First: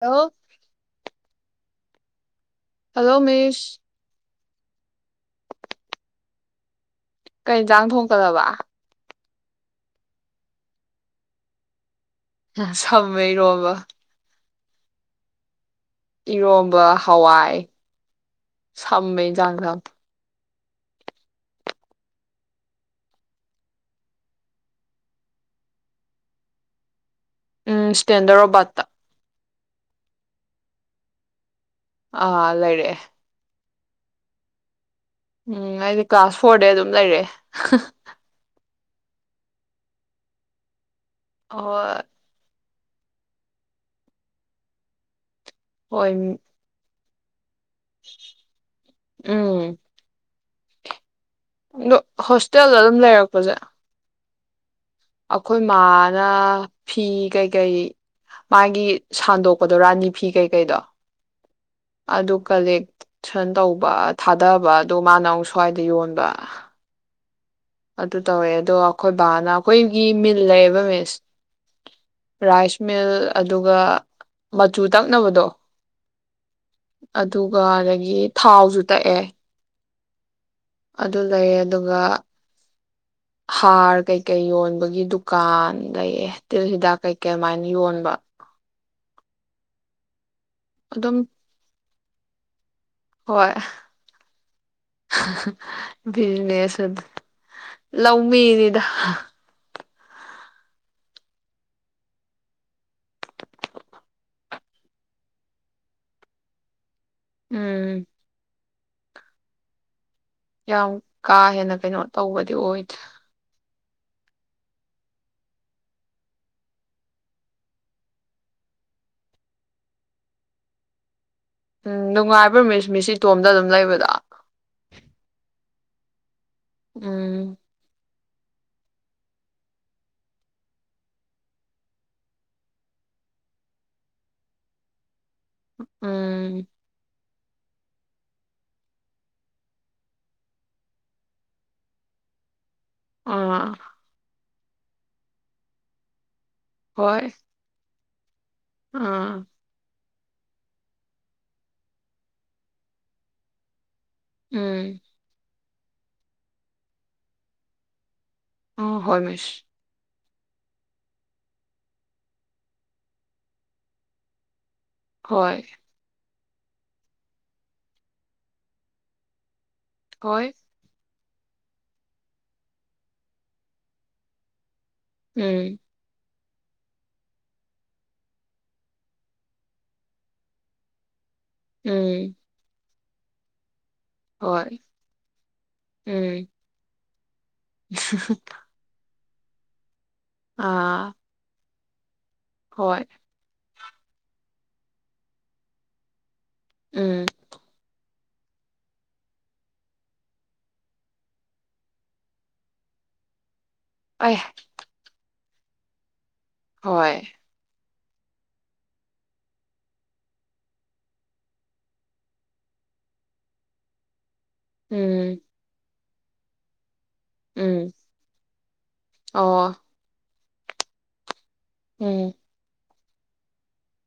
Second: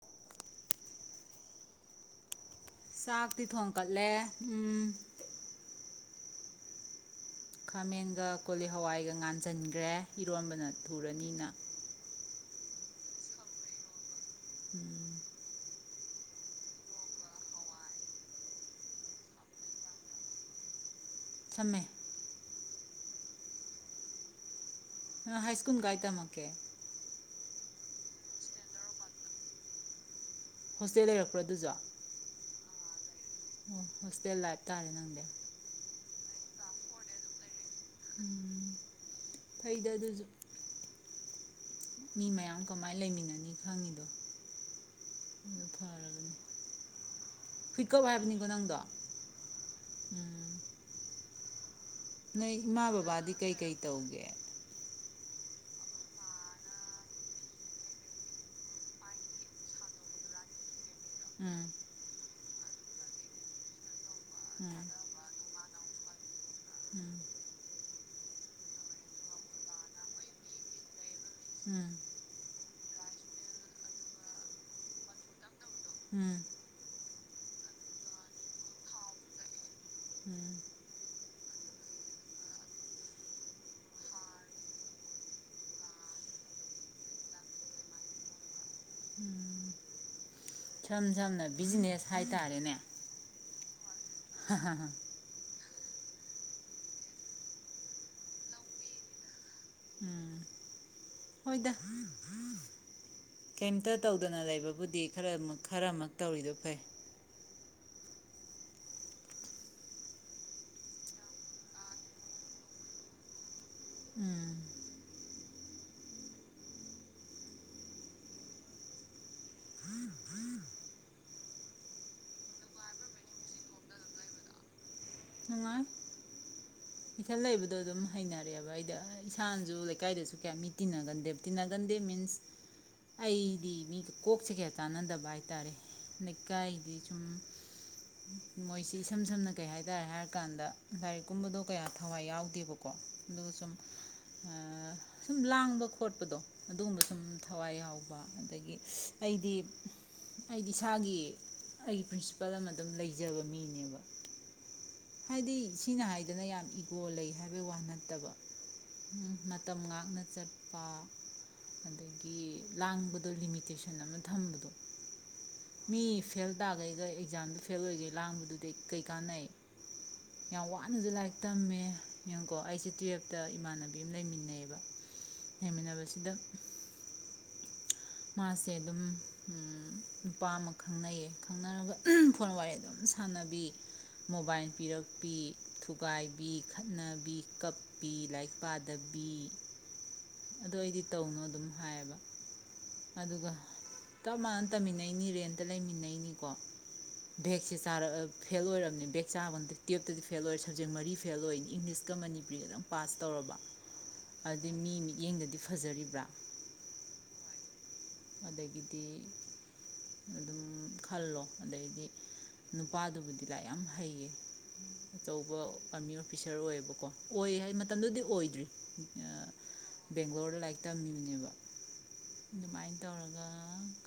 Hello ꯆꯥꯛꯇꯤ ꯊꯣꯡ ꯃꯤꯁ ꯀꯠꯂꯦ ꯎꯝ ꯀꯩ ꯏꯟꯖꯥꯡ ꯈꯥꯃꯦꯟꯒ ꯊꯣꯡꯒꯠꯂꯕ ꯀꯣꯂꯤ ꯍꯋꯥꯏꯒ ꯉꯥꯅꯨ ꯆꯟꯈ꯭ꯔꯦ ꯏꯔꯣꯟꯕꯅ ꯊꯨꯔꯅꯤꯅ ꯁꯝꯃꯦ ꯏꯔꯣꯝꯕ ꯎꯝ ꯏꯔꯣꯝꯕ ꯍꯋꯥꯏ ꯁꯝꯃꯦ ꯏꯟꯖꯥꯡ ꯁꯥꯡ ꯁꯦ ꯍꯥꯏ ꯁꯀꯨꯜ ꯀꯥꯏ ꯇꯝꯃꯛꯀꯦ ꯎꯝ ꯁꯇꯦꯟꯗ꯭ꯔ ꯔꫭꯕꯥꯠꯗ ꯇ ꯍꯣꯁꯇꯦꯜ ꯂꯩꯔꯛꯄ꯭ꯔꯣ ꯑꯗꯨꯖ ꯑꯥ ꯂꯩꯔꯦ ꯑꯣ ꯍꫭꯁꯇꯦꯜ ꯂꯥꯏꯐ ꯇꯥꯥꯔꯦ ꯅꯪ ꯎꯝ ꯑꯩꯗꯤ ꯀ꯭ꯂꯥꯁ ꯐꯣꯔꯗꯩ ꯑꯗꯨꯝ ꯂꯩꯔꯦ ꯎꯝ ꯐꯩꯗ ꯑꯗꯨꯁꯨ ꯑꯣꯢ ꯃꯤ ꯃꯌꯥꯝ ꯀꯃꯥꯏꯅ ꯂꯩꯃꯤꯟꯅꯅꯤ ꯈꯪꯉꯤꯗꯣ ꯑꯗꯨ ꯍꯣꯏ ꯐꯔꯕꯅꯤ ꯍꯨꯏꯀꯞ ꯍꯥꯏꯕꯅꯤꯀꯣ ꯅꯪꯗꯣ ꯎꯝ ꯎꯝ ꯑꯗꯣ ꯅꯣꯏ ꯍꯣꯁꯇꯦꯜꯗ ꯏꯃꯥ ꯑꯗꯨꯝ ꯕꯕꯥꯗꯤ ꯂꯩꯔꯛꯄꯁꯦ ꯀꯩꯀꯩ ꯇꯧꯒꯦ ꯑꯩꯈꯣꯏ ꯃꯥꯅ ꯐꯤ ꯀꯩꯀꯩ ꯃꯥꯒꯤ ꯁꯟꯗꯣꯛꯄꯗꯣ ꯔꯥꯅꯤ ꯐꯤ ꯀꯩꯀꯩꯗꯣ ꯎꯝ ꯑꯗꯨ ꯀꯂꯦꯛꯁꯟ ꯇꯧꯕ ꯊꯥꯗꯕ ꯎꯝ ꯑꯗꯣ ꯃꯥꯅ ꯑꯃꯨꯛꯁꯨ ꯈ꯭ꯋꯥꯏꯗ ꯌꯣꯟꯕ ꯎꯝ ꯑꯗꯨ ꯇꯧꯋꯦ ꯑꯗꯣ ꯑꯩꯈꯣꯏ ꯕꯥꯅ ꯑꯩꯈꯣꯏꯒꯤ ꯃꯤꯜ ꯂꯩꯌꯦꯕ ꯃꯤꯁ ꯎꯝ ꯔꯥꯏꯁ ꯃꯤꯜ ꯑꯗꯨꯒ ꯃꯆꯨ ꯇꯛꯅꯕꯗꯣ ꯎꯝ ꯑꯗꯨꯒ ꯑꯗꯒꯤ ꯊꯥꯎꯁꯨ ꯇꯛꯑꯦ ꯎꯝ ꯑꯗꯨ ꯂꯩꯌꯦꯦ ꯑꯗꯨꯒ ꯍꯥꯔ ꯀꯩꯀꯩ ꯌꯣꯟꯕꯒꯤ ꯗꯨꯀꯥꯟ ꯂꯩꯑꯦ ꯇꯤꯜ ꯍꯤꯗꯥꯛ ꯀꯩꯀꯩ ꯑꯗꯨꯃꯥꯏꯅ ꯌꯣꯟꯕ ꯁꯝ ꯑꯗꯨꯝ ꯁꯝꯅ ꯕꯤꯖꯤꯅꯦꯁ ꯍꯥꯏꯇꯥꯔꯦꯅꯦ ꯍꯣꯏ ꯍꯥꯌ ꯕꯤꯖꯤꯅꯦꯁ ꯑꯗꯨ ꯑꯗꯨ ꯂꯧꯥꯎꯃꯤꯅꯤꯗ ꯎꯝ ꯍꯣꯏꯗ ꯀꯩꯝꯇ ꯇꯧꯗꯅ ꯂꯩꯕꯕꯨꯗꯤ ꯈꯔ ꯈꯔꯃꯛ ꯇꯧꯔꯤꯗꯣ ꯐꯩ ꯎꯝ ꯌꯥꯝ ꯀꯥ ꯍꯦꯟꯅ ꯀꯩꯅꯣ ꯇꯧꯕꯗꯤ ꯑꯣꯏꯗ꯭ꯔꯦ ꯎꯝ ꯎꯝ ꯅꯨꯡꯉꯥꯏꯕ꯭ꯔꯥ ꯃꯤꯁ ꯃꯤꯁꯤ ꯏꯇꯣꯝꯗ ꯑꯗꯨꯝ ꯂꯩꯕꯗ ꯁꯤꯗꯥ ꯂꯩꯕꯗꯣ ꯑꯗꯨꯝ ꯍꯩꯅꯔꯛꯑꯦꯕ ꯑꯩꯗ ꯏꯁꯥꯅꯁꯨ ꯂꯩꯀꯥꯏꯗꯁꯨ ꯀꯌꯥ ꯃꯤ ꯇꯤꯟꯅꯒꯟꯗꯦꯕ ꯇꯤꯟꯅꯒꯟꯗꯦ ꯃꯤꯟꯁ ꯑꯩꯗꯤ ꯃꯤꯒ ꯀꯣꯛꯁꯦ ꯀꯌꯥ ꯆꯥꯟꯅꯗꯕ ꯍꯥꯏꯔꯦ ꯍꯥꯏꯇꯥꯔꯦ ꯎꯝ ꯂꯩꯀꯥꯏꯗꯤ ꯁꯨꯝ--꯫ ꯃꯣꯏꯁꯤ ꯏꯁꯝ ꯁꯝꯅ ꯀꯩ ꯍꯥꯏꯇꯥꯥꯔꯦ ꯍꯥꯏꯔꯀꯥꯟꯗ ꯂꯥꯏꯔꯤꯛ ꯀꯨꯝꯕꯗꯣ ꯀꯌꯥ ꯊꯋꯥꯏ ꯌꯥꯎꯗꯦꯕ ꯀꯣ ꯑꯗꯨꯒ ꯁꯨꯝ ꯑꯥ ꯁꯨꯝ ꯂꯥꯡꯕ ꯈꯣꯠꯄꯗꯣ ꯑꯗꯨꯒꯨꯝꯕ ꯁꯨꯝ ꯍꯣꯏ ꯊꯋꯥꯏ ꯌꯥꯎꯕ ꯑꯗꯒꯤ ꯑꯥ ꯑꯩꯗꯤ ꯑꯩꯗꯤ ꯏꯁꯥꯒꯤ ꯑꯩꯒꯤ ꯄ꯭ꯔꯤꯟꯁꯤꯄꯜ ꯑꯃ ꯑꯗꯨꯝ ꯂꯩꯖꯕ ꯃꯤꯅꯦꯕ ꯎꯝ ꯍꯥꯏꯗꯤ ꯃꯤꯅ ꯍꯥꯏ ꯗꯅ ꯌꯥꯝ ꯏꯒꯣ ꯂꯩ ꯍꯥꯏꯕꯩ ꯋꯥ ꯅꯠꯇꯕ ꯎꯝ ꯃꯇꯝ ꯉꯥꯛꯅ ꯆꯠꯄ ꯑꯗꯒꯤ ꯂꯥꯡꯕꯗꯣ ꯂꯤꯃꯤꯇꯦꯁꯟ ꯑꯃ ꯊꯝꯕꯗꯣ ꯍꯣꯏ ꯃꯤ ꯐꯦꯜ ꯇꯥꯒꯩꯒ ꯑꯦꯛꯖꯥꯝꯗ ꯐꯦꯜ ꯑꯣꯏꯒꯦ ꯂꯥꯡꯕꯗꯨꯗꯤ ꯀꯩ ꯀꯥꯟꯅꯩ ꯍꯣꯏ ꯗ ꯂꯥꯏꯔꯤꯛ ꯇꯝꯃꯦ ꯌꯦꯡꯉꯨꯀꯣ ꯑꯩꯁꯦ ꯇꯨꯌꯦꯜꯞꯇ ꯏꯃꯥꯟꯅꯕꯤ ꯑꯃ ꯂꯩꯃꯤꯟꯅꯩꯌꯦꯕ ꯍꯃꯤꯟꯅꯕꯁꯤꯗ ꯃꯥꯁꯦ ꯑꯗꯨꯝ ꯅꯨꯄꯥ ꯑꯃ ꯈꯪꯅꯩꯌꯦ ꯈꯪꯅꯔꯅꯕ ꯐꯣꯟ ꯋꯥꯔꯤ ꯑꯗꯨꯝ ꯁ ꯊꯥꯟꯅꯕꯤ ꯃꯣꯕꯥꯏꯜ ꯄꯤꯔꯛꯄꯤ ꯊꯨꯒꯥꯏꯕꯤ ꯈꯠꯅꯕꯤ ꯀꯞꯄꯤ ꯂꯥꯏꯔꯤꯛ ꯄꯥꯗꯕꯤ [inaudible] [inaudible] ꯑꯗꯨ ꯑꯩꯗꯤ ꯇꯧꯅꯣ ꯑꯗꯨꯝ ꯍꯥꯏꯌꯦꯕ ꯑꯗꯨꯒ ꯆꯞ ꯃꯥꯟꯅ ꯇꯝꯃꯤꯟꯅꯩꯅꯤ ꯔꯦꯟꯇ ꯂꯩꯃꯤꯟꯅꯩꯅꯤ ꯀꯣ ꯗꯚꯦꯛꯁꯤ ꯆꯥꯔ ꯐꯦꯜ ꯑꯣꯏꯔꯕꯅꯤ ꯕꯦꯛ ꯆꯥꯕꯗ ꯇꯨꯌꯦꯜꯞꯇꯗꯤ ꯐꯦꯜ ꯑꯣꯏꯔꯦ ꯁꯕꯖꯦꯛ ꯃꯔꯤ ꯐꯦꯜ ꯑꯣꯏꯅꯤ ꯏꯪꯂꯤꯁꯀ ꯃꯅꯤꯄꯨꯔꯤꯒ ꯑꯗꯨꯝ ꯄꯥꯁ ꯇꯧꯔꯕ ꯑꯗꯤ ꯃꯤꯅꯤ ꯌꯦꯡꯗꯗꯤ ꯐꯖꯔꯤꯕ꯭ꯔꯥ ꯍꯣꯏ ꯑꯗꯒꯤꯗꯤ ꯑꯗꯨꯝ ꯈꯜꯂꯣ ꯑꯗꯩꯗꯤ ꯅꯨꯄꯥꯗꯨꯕꯨꯗꯤ ꯂꯥꯏ ꯌꯥꯝ ꯍꯩꯌꯦ ꯑꯆꯧꯕ ꯑꯥꯔꯃꯤ ꯑꯣꯐꯤꯁꯥꯔ ꯑꯣꯏꯌꯦꯕꯀꯣ ꯑꯣꯏ ꯍꯥꯏ ꯃꯇꯝꯗꯨꯗꯤ ꯑꯣꯏꯗ꯭ꯔꯤ ꯕꯦꯡꯒ꯭ꯂꯣꯔ ꯂꯥꯏꯔꯤꯛ ꯇꯝꯃꯤꯕꯅꯦꯕ ꯑꯗꯨꯃꯥꯏꯅ ꯇꯧꯔꯒ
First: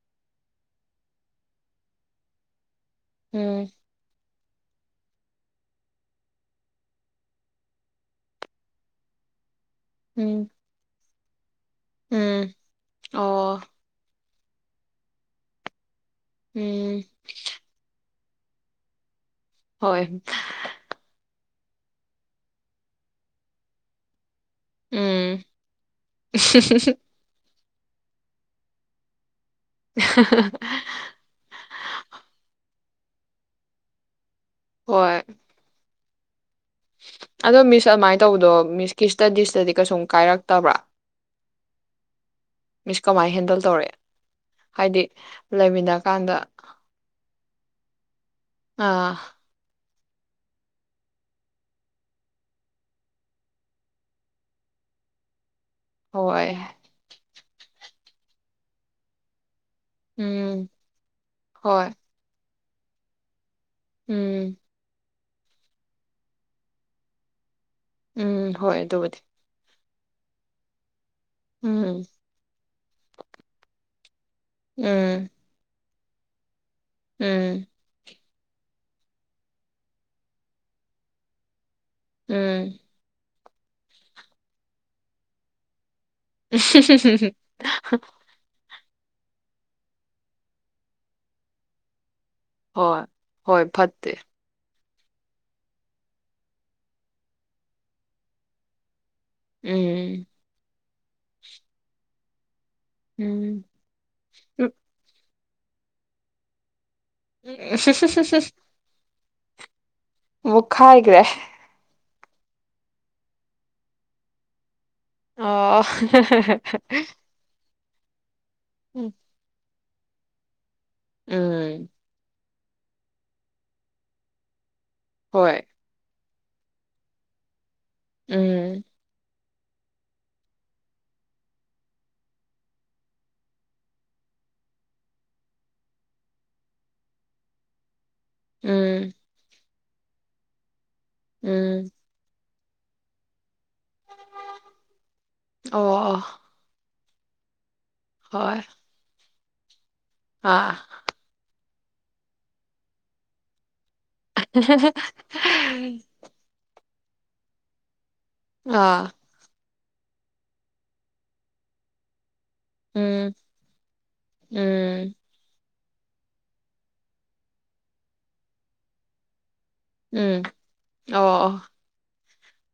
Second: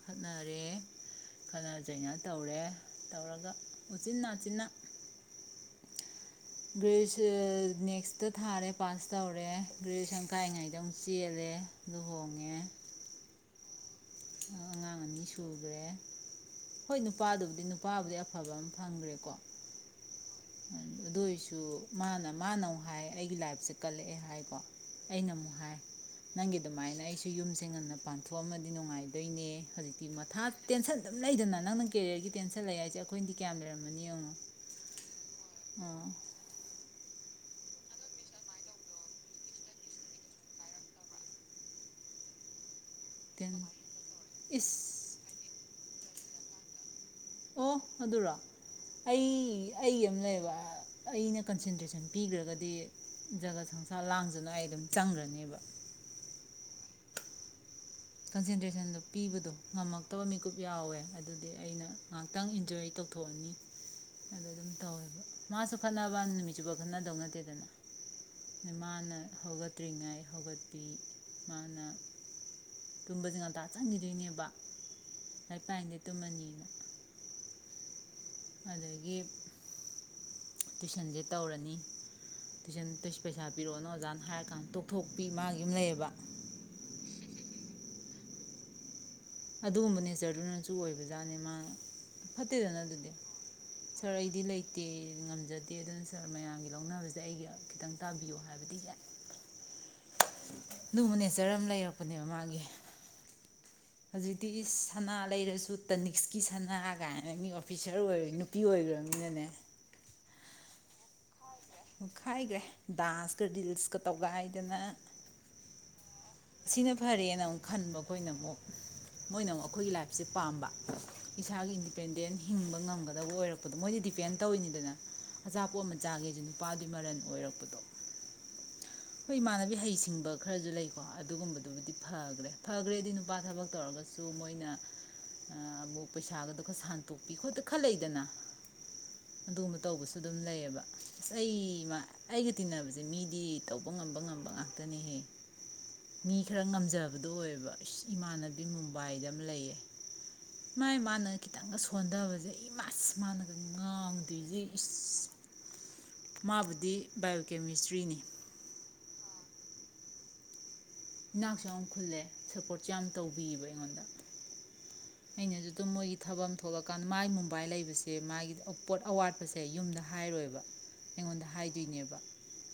ꯈꯠꯅꯔꯦ ꯈꯠꯅ ꯆꯩꯅ ꯇꯧꯔꯦ ꯇꯧꯔꯒ ꯎꯆꯤꯟ ꯅꯆꯤꯟꯅꯥ ꯇꯤꯅꯛ [unintelligible] ꯅꯦꯛꯁꯇ ꯊꯥꯔꯦ ꯄꯥꯁ ꯇꯧꯔꯦ ꯒꯦꯖꯨꯌꯦꯁꯟ ꯀꯥꯏꯔꯤꯉꯩꯗ ꯆꯦꯜ ꯑꯦ ꯎꯝ ꯑꯣ ꯑꯉꯥꯡ ꯑꯅꯤ ꯁꯨꯈ꯭ꯔꯦ ꯍꯣꯏ ꯅꯨꯄꯥꯗꯨꯕꯨꯗꯤ ꯅꯨꯄꯥꯕꯨꯗꯤ ꯑꯐꯕ ꯑꯃ ꯐꯪꯈ꯭ꯔꯦꯀꯣ ꯍꯣꯏ ꯑꯗꯨ ꯑꯣꯏꯔꯁꯨ ꯃꯥꯅ ꯃꯥꯅ ꯍꯥꯏ ꯑꯩꯒꯤ ꯂꯥꯏꯐꯁꯦ ꯀꯜꯂꯛꯑꯦ ꯍꯥꯏ ꯑꯩꯅ ꯑꯃꯨꯛ ꯍꯥꯏ ꯅꯪꯒꯤ ꯑꯗꯨꯃꯥꯏꯅ ꯑꯩꯁꯨ ꯌꯨꯝꯁꯦ ꯊꯦꯡ ꯉꯟꯅ ꯄꯥꯟꯊꯣꯛꯑ ꯑꯃꯗꯤ ꯅꯨꯡꯉꯥꯏ ꯗꯣꯢꯅꯦ ꯍꯧꯖꯤꯛꯇꯤ ꯃꯊꯥ ꯇꯦꯟꯁꯟ ꯑꯗꯨꯝ ꯂꯩꯗꯅ ꯅꯪꯅ ꯀꯦꯔꯤꯌꯔꯒꯤ ꯇꯦꯟꯁꯟ ꯂꯩ ꯍꯥꯏ ꯑꯩꯈꯣꯏꯅꯗꯤ ꯀꯌꯥꯝ ꯂꯩꯔꯝꯕꯃꯅꯤ ꯌꯦꯡꯉꯣꯅ ꯍꯣꯏ ꯑꯗꯣ ꯃꯤꯁ ꯑꯗꯨꯃꯥꯏꯅ ꯇꯧꯕꯗꯣ ꯃꯤꯁꯀꯤ ꯏꯁꯇꯗꯤꯁꯇꯗꯤ ꯀꯩꯁꯨꯝ ꯀꯥꯏꯔꯛꯇꯕ꯭ꯔꯥ ꯃꯤꯁ ꯀꯃꯥꯏꯅ ꯇꯦꯟ ꯍꯦꯟꯗꯜ ꯇꯧꯔꯛꯑꯦ ꯏꯁ ꯍꯥꯏꯗꯤ ꯂꯩꯃꯤꯅꯥ ꯀꯥꯟꯗ ꯑꯣ ꯑꯗꯨꯔꯣ ꯑꯥ ꯑꯩ ꯑꯩꯒꯤ ꯑꯃ ꯂꯩꯌꯦꯕ ꯑꯩꯅ ꯀꯟꯁꯦꯟꯇ꯭ꯔꯦꯁꯟ ꯄꯤꯈ꯭ꯔꯒꯗꯤ ꯖꯒꯥꯠ ꯁꯪꯁꯥꯔ ꯂꯥꯡꯖꯅꯨ ꯑꯩ ꯑꯗꯨꯝ ꯆꯪꯈ꯭ꯔꯅꯦꯕ ꯍꯣꯏ ꯀꯟꯁꯦꯟꯇ꯭ꯔꯦꯁꯟꯗꯣ ꯄꯤꯕꯗꯣ ꯉꯝꯃꯛꯇꯕ ꯃꯤꯀꯨꯞ ꯎꯝ ꯌꯥꯎꯋꯦ ꯑꯗꯨꯗꯤ ꯑꯩꯅ ꯍꯣꯏ ꯉꯥꯏꯍꯥꯛꯇꯪ ꯑꯦꯟꯖꯣꯏ ꯇꯧꯊꯣꯛꯑꯅꯤ ꯎꯝ ꯑꯗꯥ ꯑꯗꯨꯝ ꯇꯧꯋꯦꯕ ꯃꯥꯁꯨ ꯈꯠꯅꯕ ꯅꯨꯃꯤꯠꯆꯨꯞꯄ ꯈꯠꯅꯗꯧ ꯅꯠꯇꯦꯗꯅ ꯎꯝ ꯍꯣꯏ ꯃꯥꯅ ꯑꯗꯨꯕꯨꯗꯤ ꯇ꯭ꯔꯤꯉꯥꯏ ꯍꯧꯒꯠꯄꯤ ꯃꯥꯅ ꯎꯝ ꯇꯨꯝꯝꯕꯖꯦ ꯉꯟꯇꯥꯆꯪꯗꯣꯏꯅꯦ ꯎꯝ ꯂꯥꯏꯔꯤꯛ ꯄꯥꯏ ꯇꯨꯃꯅꯤꯅ꯫ ꯎꯝ꯫ ꯑꯗꯒꯤ꯫ ꯇꯨꯏꯁꯟꯁꯦ ꯇꯧꯔꯅꯤ꯫ ꯎꯝ ꯇꯨꯏꯁꯟ ꯄꯩꯁꯥ ꯄꯤꯔꯛꯑꯣꯅ ꯑꯣꯖꯥꯅ ꯍꯥꯏꯔꯀꯥꯟꯗ ꯇꯣꯛꯊꯣꯛꯄꯤ ꯃꯥꯒꯤ ꯑꯃ ꯂꯩꯌꯦꯕ꯫ [unintelligible] ꯑꯗꯨꯒꯨꯝꯕ ꯅꯦꯆꯔꯗꯨꯅꯁꯨ ꯑꯣꯏꯕꯖꯥꯠꯅꯤ ꯃꯥꯅ- ꯐꯠꯇꯦꯗꯅ ꯍꯣꯏ ꯑꯗꯨꯗꯤ ꯍꯣꯏ ꯁꯥꯔ ꯐꯠꯇꯦ ꯑꯩꯗꯤ ꯂꯩ ꯇꯦ [unintelligible] ꯉꯝꯖꯗꯦ ꯑꯗꯨꯅ ꯁꯥꯔ ꯃꯌꯥꯝꯒꯤ ꯂꯧꯅꯕꯁꯦ ꯑꯩꯒꯤ ꯈꯤꯇꯪ ꯇꯥꯕꯤꯌꯣ ꯍꯥꯏꯕꯗꯤ ꯌꯥꯏ꯫ ꯎꯝ ꯑꯗꯨꯝꯕ ꯅꯦꯆꯔ ꯑꯃ ꯂꯩꯔꯛꯄ ꯑꯗꯨꯅꯦꯕ ꯃꯥꯒꯤ꯫ ꯎꯝ ꯍꯧꯖꯤꯛꯇꯤ ꯏꯁ ꯁꯅꯥ ꯂꯩꯔꯁꯨ ꯇꯅꯤꯛꯁꯀꯤ ꯁꯅꯥ ꯀꯥꯏꯅ ꯃꯤ ꯑꯣꯐꯤꯁꯥꯔ ꯑꯣꯏꯔ ꯅꯨꯄꯤ ꯑꯣꯏꯒ꯭ꯔ ꯗꯨꯅꯅꯦ ꯑꯣ ꯈꯥꯏꯒ꯭ꯔꯦ ꯈꯥꯏꯒ꯭ꯔꯦ ꯗꯥꯟꯁꯀ ꯔꯤꯜꯁꯀ ꯇꯧꯒꯥꯏꯗꯅ꯫ ꯑꯣ꯫ ꯁꯤꯅ ꯍ-ꯍ-ꯍ꯫ ꯐꯔꯦꯅ ꯑꯃꯨꯛ ꯈꯟꯕ ꯑꯩꯈꯣꯏꯅ ꯑꯃꯨꯛ꯫ ꯃꯣꯏꯅ ꯑꯃꯨꯛ ꯈꯣꯏꯒꯤ ꯂꯥꯏꯐꯁꯦ ꯄꯥꯝꯕ꯫ ꯏꯁꯥꯒꯤ ꯎꯝ ꯏꯟꯗꯤꯄꯦꯟꯗꯦꯟ ꯍꯤꯡꯕ ꯉꯝꯒꯗꯕ ꯑꯣꯏꯔꯛꯄꯗꯣ ꯃꯣꯏꯗꯤ ꯗꯤꯄꯦꯟ ꯇꯧꯋꯤꯅꯤꯗꯅ꯫ ꯍꯣꯏ ꯑꯆꯥꯄꯣ ꯑꯃ ꯃꯆꯥꯥꯒꯦ ꯅꯨꯄꯥꯗꯨꯒꯤ ꯃꯔꯟ ꯑꯣꯏꯔꯛꯄꯗꯣ꯫ ꯎꯝ꯫ ꯈꯣꯏ ꯏꯃꯥꯟꯅꯕꯤ ꯍꯩꯁꯤꯡꯕ ꯈꯔꯁꯨ ꯂꯩ꯫ ꯑꯗꯨꯒꯨꯝꯕꯗꯨꯕꯨꯗꯤ ꯐꯒ꯭ꯔꯦ ꯐꯒ꯭ꯔꯦꯗꯤ ꯅꯨꯄꯥ ꯊꯕꯛ ꯇꯧꯔꯒꯁꯨ ꯃꯣꯏꯅ ꯑꯃꯨꯛ ꯄꯩꯁꯥꯒꯗꯣ ꯈꯔ ꯁꯥꯟꯇꯣꯛꯄꯤ ꯈꯣꯠꯇ ꯈꯔ ꯂꯩꯗꯅ꯫ ꯎꯝ꯫ ꯑꯗꯨꯒꯨꯝꯕ ꯇꯧꯕꯁꯨ ꯑꯗꯨꯝ ꯂꯩꯌꯦꯕ꯫ ꯑꯩ ꯎꯝ ꯃꯥ ꯑꯩꯒꯤ ꯇꯤꯅꯕꯁꯦ ꯃꯤꯗꯤ ꯇꯧꯕ ꯉꯝꯕ ꯉꯝꯕ ꯉꯥꯛꯇꯅꯤꯍꯦ꯫ ꯑꯣ ꯑꯣ ꯉꯝꯖꯕꯗꯨ ꯑꯣꯏꯌꯦꯕ ꯏꯃꯥꯟꯅꯕꯤ ꯍꯣꯏ ꯃꯨꯝꯕꯥꯏꯗ ꯑꯗꯨꯝ ꯂꯩꯌꯦ ꯑꯥ ꯃꯥꯏ ꯃꯥꯅ ꯀꯈꯤꯇꯪꯒ ꯁꯣꯟꯊꯕꯁꯦ ꯑꯩ ꯃꯁ ꯃꯥꯟꯅꯒꯅꯤ ꯉꯥꯎꯗꯣꯏꯖꯤ ꯃꯥꯕꯨꯗꯤ ꯕꯥꯏꯑꯣ ꯀꯦꯃꯤꯁꯇ꯭ꯔꯤꯅꯤ ꯑꯥ ꯏꯅꯥꯛꯁꯨ ꯌꯥꯝ ꯈꯨꯜꯂꯦ ꯁꯞꯄꯣꯔꯠꯁꯨ ꯌꯥꯝ ꯎꯝ ꯇꯧꯕꯤꯕ ꯑꯩꯉꯣꯟꯗ ꯎꯝ ꯑꯩꯅꯁꯨ ꯑꯗꯨꯝ ꯃꯣꯏꯒꯤ ꯊꯕꯛ ꯊꯣꯛꯂꯀꯥꯟꯗ ꯃꯥꯒꯤ ꯃꯨꯝꯕꯥꯏ ꯂꯩꯕꯁꯦ ꯃꯥꯒꯤ ꯄꯣꯠ ꯑꯋꯥꯠꯄꯁꯦ ꯑꯦ ꯌꯨꯝꯗ ꯎꯝ ꯍꯥꯏꯔꯣꯏꯕ ꯑꯩꯉꯣꯟꯗ ꯑꯣ ꯍꯥꯏꯗꯣꯏꯅꯦꯕ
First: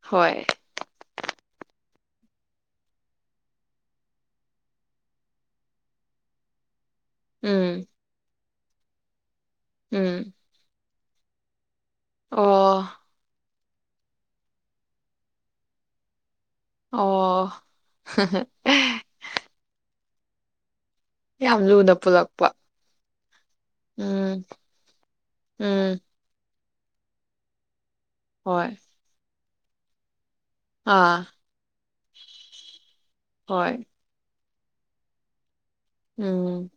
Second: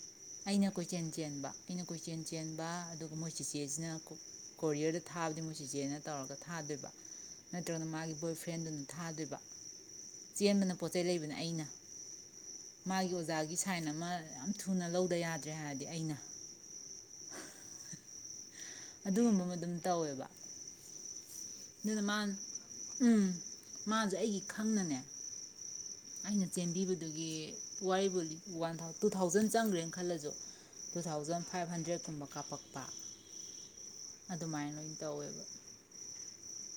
ꯍꯣꯏ ꯑꯩꯅ ꯀꯣꯏꯆꯦꯜ ꯆꯦꯟꯕ ꯑꯩꯅ ꯀꯣꯏꯆꯦꯟ ꯆꯦꯟꯕ ꯑꯗꯨ ꯃꯣꯏ ꯆꯦꯆꯦꯁꯤꯅ ꯀꯣꯔꯤꯌꯔꯗ ꯊꯥꯕꯗꯤ ꯃꯣꯏ ꯆꯦꯆꯦꯅ ꯇꯧꯔꯒ ꯊꯥꯗꯣꯏꯕ ꯅꯠꯇ꯭ꯔꯒꯅ ꯎꯝ ꯃꯥꯒꯤ ꯕꯣꯏ ꯐ꯭ꯔꯦꯟꯗꯨꯅ ꯊꯥꯗꯣꯏꯕ ꯎꯝ ꯆꯦꯟꯕꯅ ꯄꯣꯠ ꯆꯩ ꯂꯩꯕꯅ ꯑꯩꯅ ꯑꯣ ꯃꯥꯒꯤ ꯑꯣꯖꯥꯒꯤ ꯁꯥꯏꯟ ꯑꯃ ꯌꯥꯝ ꯊꯨꯅ ꯂꯧꯗ ꯌꯥꯗ꯭ꯔꯦ ꯍꯥꯏꯔꯗꯤ ꯑꯩꯅ ꯑꯣ ꯑꯗꯨꯒꯨꯝꯕ ꯑꯃ ꯑꯗꯨꯝ ꯇꯧꯋꯦꯕ ꯌꯥꯝ ꯂꯨꯅ ꯄꯨꯜꯂꯛꯄ ꯃꯥꯅꯁꯨ ꯑꯩꯒꯤ ꯎꯝ ꯈꯪꯅꯅꯦ ꯎꯝ ꯑꯩꯅ ꯆꯦꯟꯕꯤꯕꯗꯨꯒꯤ ꯋꯥꯔꯤꯕꯣ ꯋꯥꯟ ꯍꯣꯏ ꯊꯥꯎ ꯇꯨ ꯊꯥꯎꯖꯟ ꯆꯪꯈ꯭ꯔꯦꯅ ꯈꯜꯂꯁꯨ ꯇꯨ ꯑꯥ ꯊꯥꯎꯖꯟ ꯐꯥꯏꯚ ꯍꯟꯗ꯭ꯔꯦꯠꯀꯨꯝꯕ ꯀꯥꯞꯄꯛꯄ ꯍꯣꯏ ꯑꯗꯨꯃꯥꯏꯅ ꯂꯣꯏ ꯇꯧꯋꯦꯕ ꯎꯝ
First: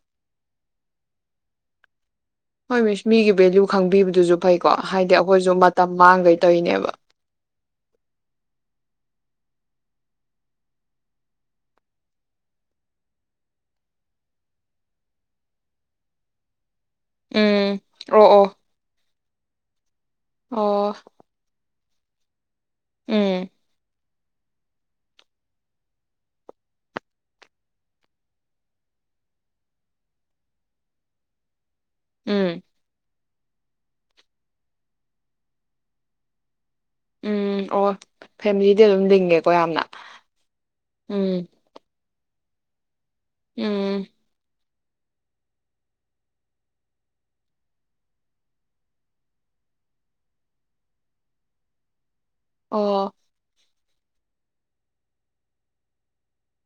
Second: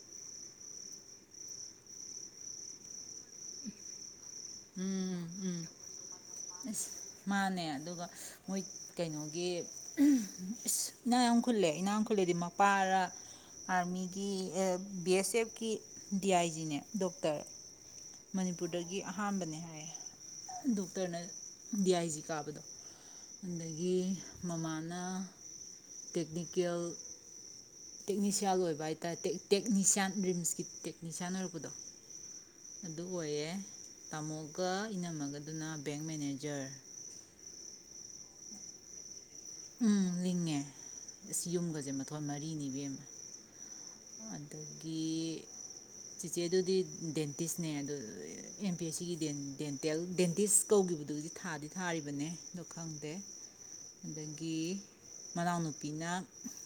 ꯍꯣꯏ ꯃꯤꯒꯤ ꯚꯦꯜꯂꯨ ꯈꯪꯕꯤꯕꯗꯨꯁꯨ ꯐꯩꯀꯣ ꯍꯥꯏꯗꯤ ꯎꯝ ꯑꯩꯈꯣꯏꯁꯨ ꯎꯝ ꯃꯇꯝ ꯃꯥꯡꯈꯩ ꯑꯁ ꯇꯧꯔꯤꯅꯦꯕ ꯃꯥꯅꯦ ꯑꯗꯨꯒ ꯃꯣꯏ ꯀꯩꯅꯣꯒꯤ ꯏꯁ ꯏꯅꯥ ꯌꯥꯝ ꯈꯨꯜꯂꯦ ꯏꯅꯥ ꯌꯥꯝ ꯈꯨꯜꯂꯦꯗꯤ ꯃꯄꯥꯔꯥ ꯑꯥꯔꯃꯤꯒꯤ B S ꯑꯦꯐꯀꯤ D I ꯖꯤꯅꯦ doctor ꯎꯝ ꯑꯣ ꯑꯣ ꯃꯅꯤꯄꯨꯔꯗꯒꯤ ꯑꯍꯥꯟꯕꯅꯦ ꯍꯥꯏꯌꯦ ꯑꯣ ꯗꯨꯀꯅ ꯗꯤꯌꯥꯏꯁꯤ ꯀꯥꯕꯗꯣ ꯎꯝ ꯑꯗꯒꯤ ꯃꯃꯥꯅ ꯇꯦꯛꯅꯤꯀꯦꯜ ꯇꯦꯛꯅꯤꯁꯤꯌꯥꯟ ꯑꯣꯏꯕ ꯍꯥꯏꯇꯥꯔꯦ ꯇꯦꯛꯅꯤꯁꯤꯌꯥꯟ ꯔꯤꯝꯁꯀꯤ ꯇꯦꯛꯅꯤꯁꯤꯌꯥꯟ ꯑꯣꯏꯔꯛꯄꯗꯣ ꯎꯝ ꯑꯗꯨꯗꯣ ꯑꯣꯏꯌꯦ ꯇꯥꯃꯣꯒ ꯏꯅꯝꯃꯒꯗꯨꯅ ꯕꯦꯡ ꯃꯦꯅꯦꯖꯔ ꯎꯝ ꯑꯣ ꯐꯦꯃꯤꯂꯤꯗꯤ ꯑꯗꯨꯝ ꯂꯤꯡꯉꯦ ꯎꯝ ꯂꯤꯡꯉꯦ ꯑꯁ ꯌꯨꯝꯒꯁꯦ ꯃꯊꯣꯏ ꯃꯔꯤ ꯑꯩꯅꯤꯕꯦꯝ ꯎꯝ ꯑꯗꯒꯤ ꯆꯦꯆꯦ ꯑꯗꯨꯗꯤ ꯗꯦꯟꯇꯤꯁꯅꯦ ꯑꯗꯨꯗ ꯑꯦꯝ ꯄꯤ ꯑꯦꯁ ꯁꯤꯒꯤ ꯗꯦꯟꯇꯦꯜ ꯗꯦꯟꯇꯤꯁ ꯀꯧꯈꯤꯕꯗꯨꯗꯤ ꯊꯥꯗꯤ ꯊꯥꯔꯤꯕꯅꯦ ꯗ ꯈꯪꯗꯦ ꯑꯣ ꫰ ꯒꯤ ꯃꯅꯥꯎꯅꯨꯄꯤꯅ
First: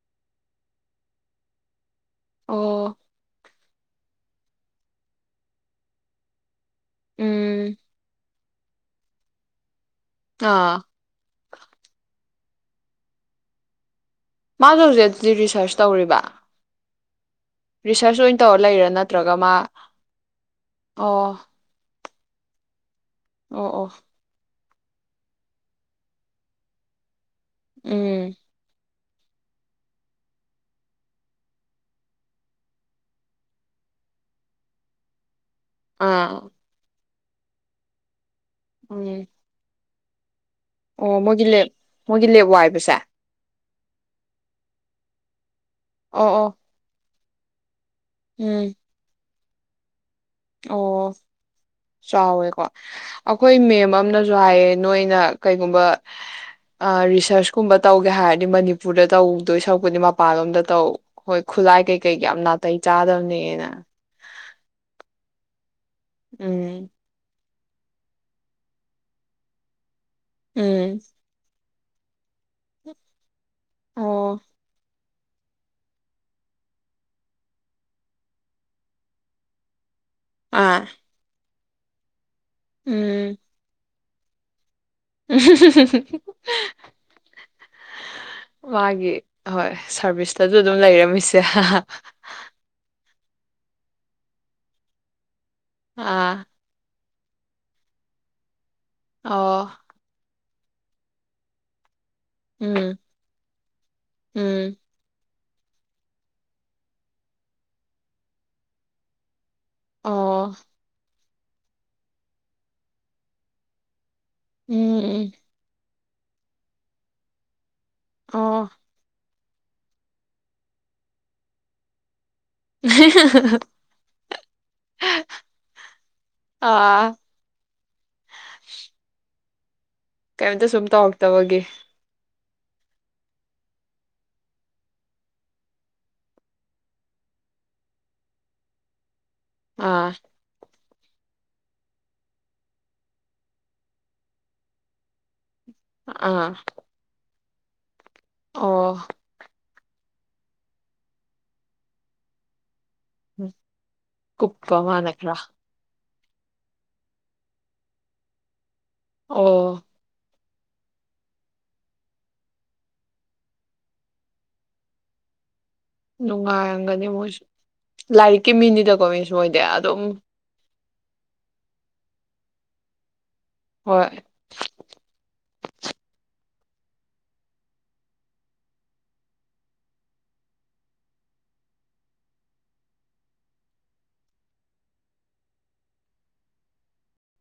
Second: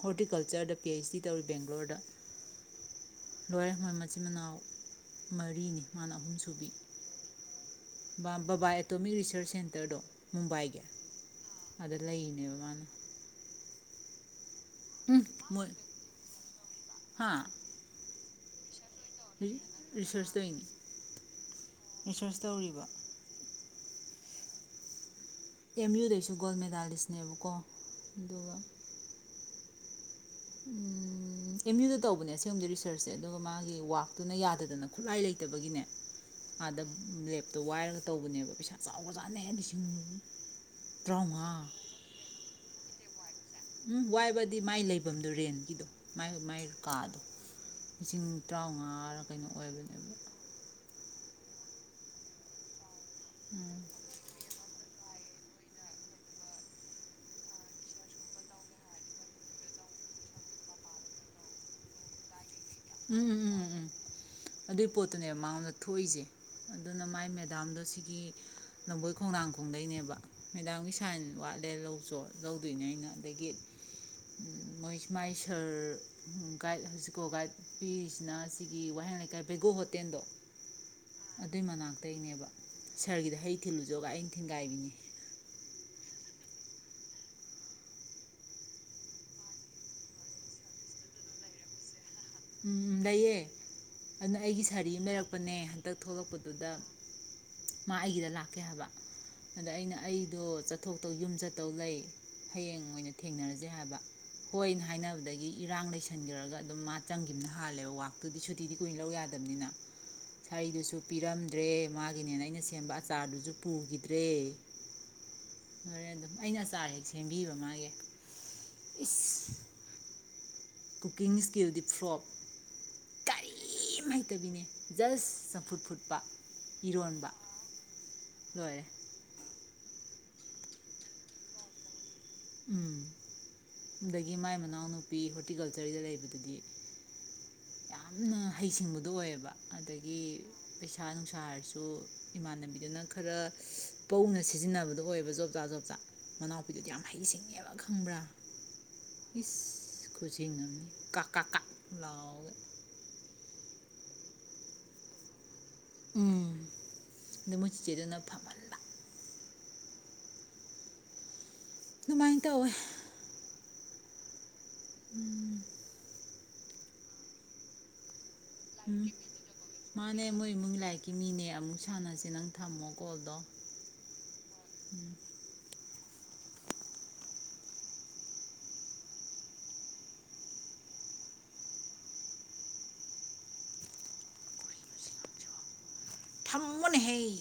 ꯍꯣꯔꯇꯤꯀꯜꯆꯔꯗ ꯄꯤ ꯑꯩꯩꯆ ꯗꯤ ꯇꯧꯔꯤ ꯕꯦꯡꯒ꯭ꯂꯣꯔꯗ ꯑꯣ ꯂꯔ ꯍꯣꯏ ꯃꯆꯤꯟ ꯃꯅꯥꯎ ꯃꯔꯤꯅꯤ ꯃꯥꯅ ꯑꯍꯨꯝ ꯁꯨꯕꯤ ꯎꯝ ꯕꯕꯥ ꯑꯦꯇꯣꯃꯤꯛ ꯔꯤꯁꯔꯁ ꯁꯦꯟꯇꯔꯗꯣ ꯃꯨꯝꯕꯥꯏꯒ ꯑꯥ ꯑꯗꯨꯗ ꯂꯩꯅꯤ ꯃꯅ ꯃꯥꯁꯨ ꯍꯧꯖꯤꯛ ꯑꯗꯨꯗꯤ ꯔꯤꯁꯥꯔꯁ ꯇꯧꯔꯤꯕ ꯍꯥꯥ ꯔꯤꯁꯥꯔꯁ ꯑꯣꯏꯅ ꯇꯧꯔ ꯂꯩꯔ ꯅꯠꯇ ꯄꯨ꯭ꯔꯒꯃ ꯔꯤꯁꯔꯁ ꯇꯧꯔꯤꯅꯤ ꯑꯣ ꯔꯤꯁꯔꯁ ꯇꯧꯔꯤꯕ ꯑꯣ ꯑꯣ ꯑꯦꯝ ꯌꯨꯗꯦꯁꯁꯨ ꯒꯜ ꯃꯦꯗꯥꯥꯂꯤꯁꯅꯦꯕꯕꯨ ꯀꯣ ꯎꯝ ꯑꯗꯨꯒ ꯑꯦꯝ ꯌꯨꯗ ꯇꯧꯕꯅꯦ ꯁꯒꯣꯝꯗꯤ ꯔꯤꯁꯔꯁꯁꯦ ꯑꯗꯨꯒ ꯃꯥꯒꯤ ꯋꯥꯛꯇꯨꯅ ꯌꯥꯗꯗꯅ ꯈꯨꯠꯂꯥꯏ ꯂꯩꯇꯦ ꯠꯇꯕꯒꯤꯅꯦ ꯑꯥ ꯑꯗ ꯂꯦꯞꯇꯣ ꯋꯥꯏꯔꯒ ꯇꯧꯕꯅꯦꯕ ꯄꯩꯁꯥ ꯎꯝ ꯆꯥꯎꯕꯖꯅ ꯍꯥꯏꯗꯤ ꯍ ꯑꯣ ꯃꯣꯏꯒꯤ ꯂꯦꯞ ꯃꯣꯏꯒꯤ ꯂꯦꯞ ꯋꯥ ꯍꯥꯏꯕꯁꯦ--꫰ ꯎꯝ ꯋꯥꯏꯕꯗꯤ ꯃꯥꯏ ꯂꯩꯐꯝꯗꯨꯔꯦꯟ ꯗꯣ ꯑꯣ ꯑꯣ ꯃꯥꯏ ꯀꯥꯗꯣ ꯂꯤꯁꯤꯡ ꯎꯝ ꯇꯔꯥꯎꯉꯥ ꯑꯣ ꯆꯥꯎꯋꯦꯀꯣ ꯑꯩꯈꯣꯏ ꯃꯦꯝ ꯑꯅꯁꯨ ꯍꯥꯏꯌꯦ ꯅꯣꯏꯅ ꯀꯩꯒꯨꯝꯕ ꯔꯤꯁꯔꯁ ꯀꯨꯝꯕ ꯇꯧꯒꯦ ꯍꯥꯏꯔꯗꯤ ꯃꯅꯤꯄꯨꯔꯗ ꯇꯧꯗꯣꯏ ꯁꯔꯨꯛꯄꯨꯗꯤ ꯃꯄꯥꯟꯂꯣꯝꯗ ꯇꯧ ꯍꯣꯏ ꯈꯨꯠꯂꯥꯏ ꯀꯩ ꯀꯩ ꯀ ꯌꯥꯝ ꯅꯥ ꯇꯩ ꯆꯥꯗꯝꯅꯦꯅ ꯄꯣꯠꯇꯨꯅꯦ ꯃꯉꯣꯟꯗꯥ ꯊꯣꯛꯏꯁꯦ ꯑꯗꯨꯅ ꯃꯥꯏ ꯃꯦ ꯗꯥꯝꯗꯣ ꯁꯤꯒꯤ ꯂꯝꯕꯣꯏ ꯈꯣꯡꯅꯥꯡꯈꯣꯡꯗꯩꯅꯦꯕ ꯃꯦꯗꯥꯝꯒꯤ ꯎꯝ ꯁꯥꯏꯟ ꯋꯥ ꯂꯧ ꯆꯣ ꯂꯧꯗꯣꯏꯅꯦ ꯑꯩꯅ ꯑꯗꯒꯤ ꯑꯣ [unintelligible] [inaudible] ꯃꯥꯏ ꯁꯔ [unintelligible] [unintelligible] ꯒꯥꯏꯠ ꯅꯨꯄꯤꯁꯤꯅ ꯁꯤꯒꯤ ꯋꯥꯍꯦꯡ ꯂꯩꯀꯥꯏ ꯕꯩꯒꯣ ꯍꯣꯇꯦꯟꯗꯣ ꯑꯥ ꯑꯗꯨꯏ ꯃꯅꯥꯛꯇꯩꯅꯦꯕ ꯎꯝ ꯁꯥꯔꯒꯤꯗ ꯍꯩ ꯊꯤꯂꯨꯁꯤ [unintelligible] ꯑꯪ ꯊꯤꯟꯒꯥꯏꯕꯤꯅꯤ ꯃꯥꯒꯤ ꯍꯣꯏ ꯁꯥꯔꯚꯤꯁꯇꯁꯨ ꯑꯗꯨꯝ ꯂꯩꯔꯝꯃꯤꯁꯦ ꯎꯝ ꯂꯩꯌꯦ ꯑꯗꯨꯅ ꯑꯩꯒꯤ ꯁꯥꯔꯤ ꯑꯃ ꯂꯩꯔꯛꯄ ꯄꯅꯦ ꯍꯟꯇꯛ ꯑꯥ ꯊꯣꯛꯂꯛꯄꯗꯨꯗ ꯃꯥ ꯑꯩꯒꯤꯗ ꯂꯥꯛꯀꯦ ꯍꯥꯏꯕ ꯑꯗ ꯑꯣ ꯑꯩꯅ ꯑꯩꯗꯣ ꯆꯠꯊꯣꯛꯇꯧ ꯌꯨꯝꯆꯠꯇꯧ ꯂꯩ ꯍꯌꯦꯡ ꯎꯝ ꯑꯣꯏꯅ ꯊꯦꯡꯅꯔꯁꯦ ꯍꯥꯏꯕ ꯎꯝ ꯍꯣꯏꯅ ꯍꯥꯏꯅꯕꯗꯒꯤ ꯏꯔꯥꯡ ꯂꯩꯁꯟꯈ꯭ꯔꯒ ꯑꯗꯨꯝ ꯃꯥ ꯆꯪꯈꯤꯕꯅ ꯍꯥꯜꯂꯦꯕ ꯋꯥꯛꯇꯨꯗꯤ ꯁꯨꯇꯤꯗꯤ ꯀꯨꯏꯅ ꯂꯧ ꯌꯥꯗꯕꯅꯤꯅ ꯑꯣ ꯁꯥꯔꯤꯗꯨꯁꯨ ꯄꯤꯔꯝꯗ꯭ꯔꯦ ꯃꯥꯒꯤꯅꯦꯅ ꯑꯩꯅ ꯁꯦꯝꯕ ꯑꯆꯥꯔꯗꯨꯁꯨ ꯄꯨꯈꯤ ꯎꯝ ꯎꯝ [unintelligible] [unintelligible] ꯑꯗꯨꯝ ꯑꯩꯅ ꯑꯆꯥꯔ ꯍꯦꯛ ꯁꯦꯝꯕꯤꯕ ꯃꯥꯒꯤ ꯑꯣ ꯏꯁ ꯀꯨꯀꯤꯡ ꯁ꯭ꯀꯤꯜꯗꯤ ꯐ꯭ꯔꯣꯞ ꯀꯔꯤꯝ ꯍꯩꯇꯕꯤꯅꯦ ꯖꯁ ꯆꯝꯐꯨꯠ ꯐꯨꯠꯄ ꯑꯥ ꯏꯔꯣꯟꯕ ꯂꯣꯏꯔꯦ ꯀꯩꯝꯇ ꯁꯨꯝ ꯇꯧꯔꯛꯇꯕꯒꯤ ꯎꯝ ꯑꯗꯒꯤ ꯃꯥꯏ ꯃꯅꯥꯎꯅꯨꯄꯤ ꯍꯣꯔꯇꯤꯀꯜꯆꯔꯒꯤꯗ ꯂꯩꯕꯗꯗꯤ ꯌꯥꯝꯅ ꯍꯩꯁꯤꯡꯕꯗꯣ ꯑꯣꯏꯌꯦꯕ ꯑꯥ ꯑꯗꯒꯤ ꯄꯩꯁꯥ ꯄꯩꯥ ꯅꯨꯡꯁꯥ ꯍꯥꯏꯔꯁꯨ ꯏꯃꯥꯟꯅꯕꯤꯗꯨꯅ ꯈꯔ ꯄꯧꯅ ꯁꯤꯖꯤꯟꯅꯕꯗꯣ ꯑꯣꯏꯕ ꯣ [unintelligible] ꯑꯥ ꯃꯅꯥꯎꯄꯤꯗꯨꯗꯤ ꯌꯥꯝ ꯍꯩꯁꯤꯡ [unintelligible] ꯈꯪꯕ꯭ꯔꯥ ꯑꯣ ꯏꯁ ꯈꯨꯆꯤꯡ ꯑꯃꯅꯤ ꯀ ꯀꯥ ꯀꯥ ꯂꯥꯎ ꯀꯨꯄꯥ ꯃꯥꯅꯈ꯭ꯔꯥ ꯎꯝ ꯃꯣꯏ ꯆꯦꯗꯨꯅ ꯐꯃꯂꯕ ꯑꯣ ꯑꯗꯨꯃꯥꯏꯅ ꯇꯧꯋꯦ ꯎꯝ ꯅꯨꯡꯉꯥꯏꯔꯝꯒꯅꯤ ꯃꯣꯏꯁꯨ ꯂꯥꯏꯔꯤꯛ ꯀꯤꯃꯤꯅꯤꯗꯀꯣ ꯃꯤꯁꯨ ꯃꯣꯏꯗꯤ ꯑꯗꯨꯝ ꯇꯨꯝꯅꯤꯉꯦ ꯑꯃꯨꯛ ꯁꯥꯟꯅꯁꯤ ꯅꯪ ꯊꯝꯃꯣ ꯀꯣꯜꯗꯣ ꯍꯣꯏ ꯊꯃꯣꯅꯍꯩ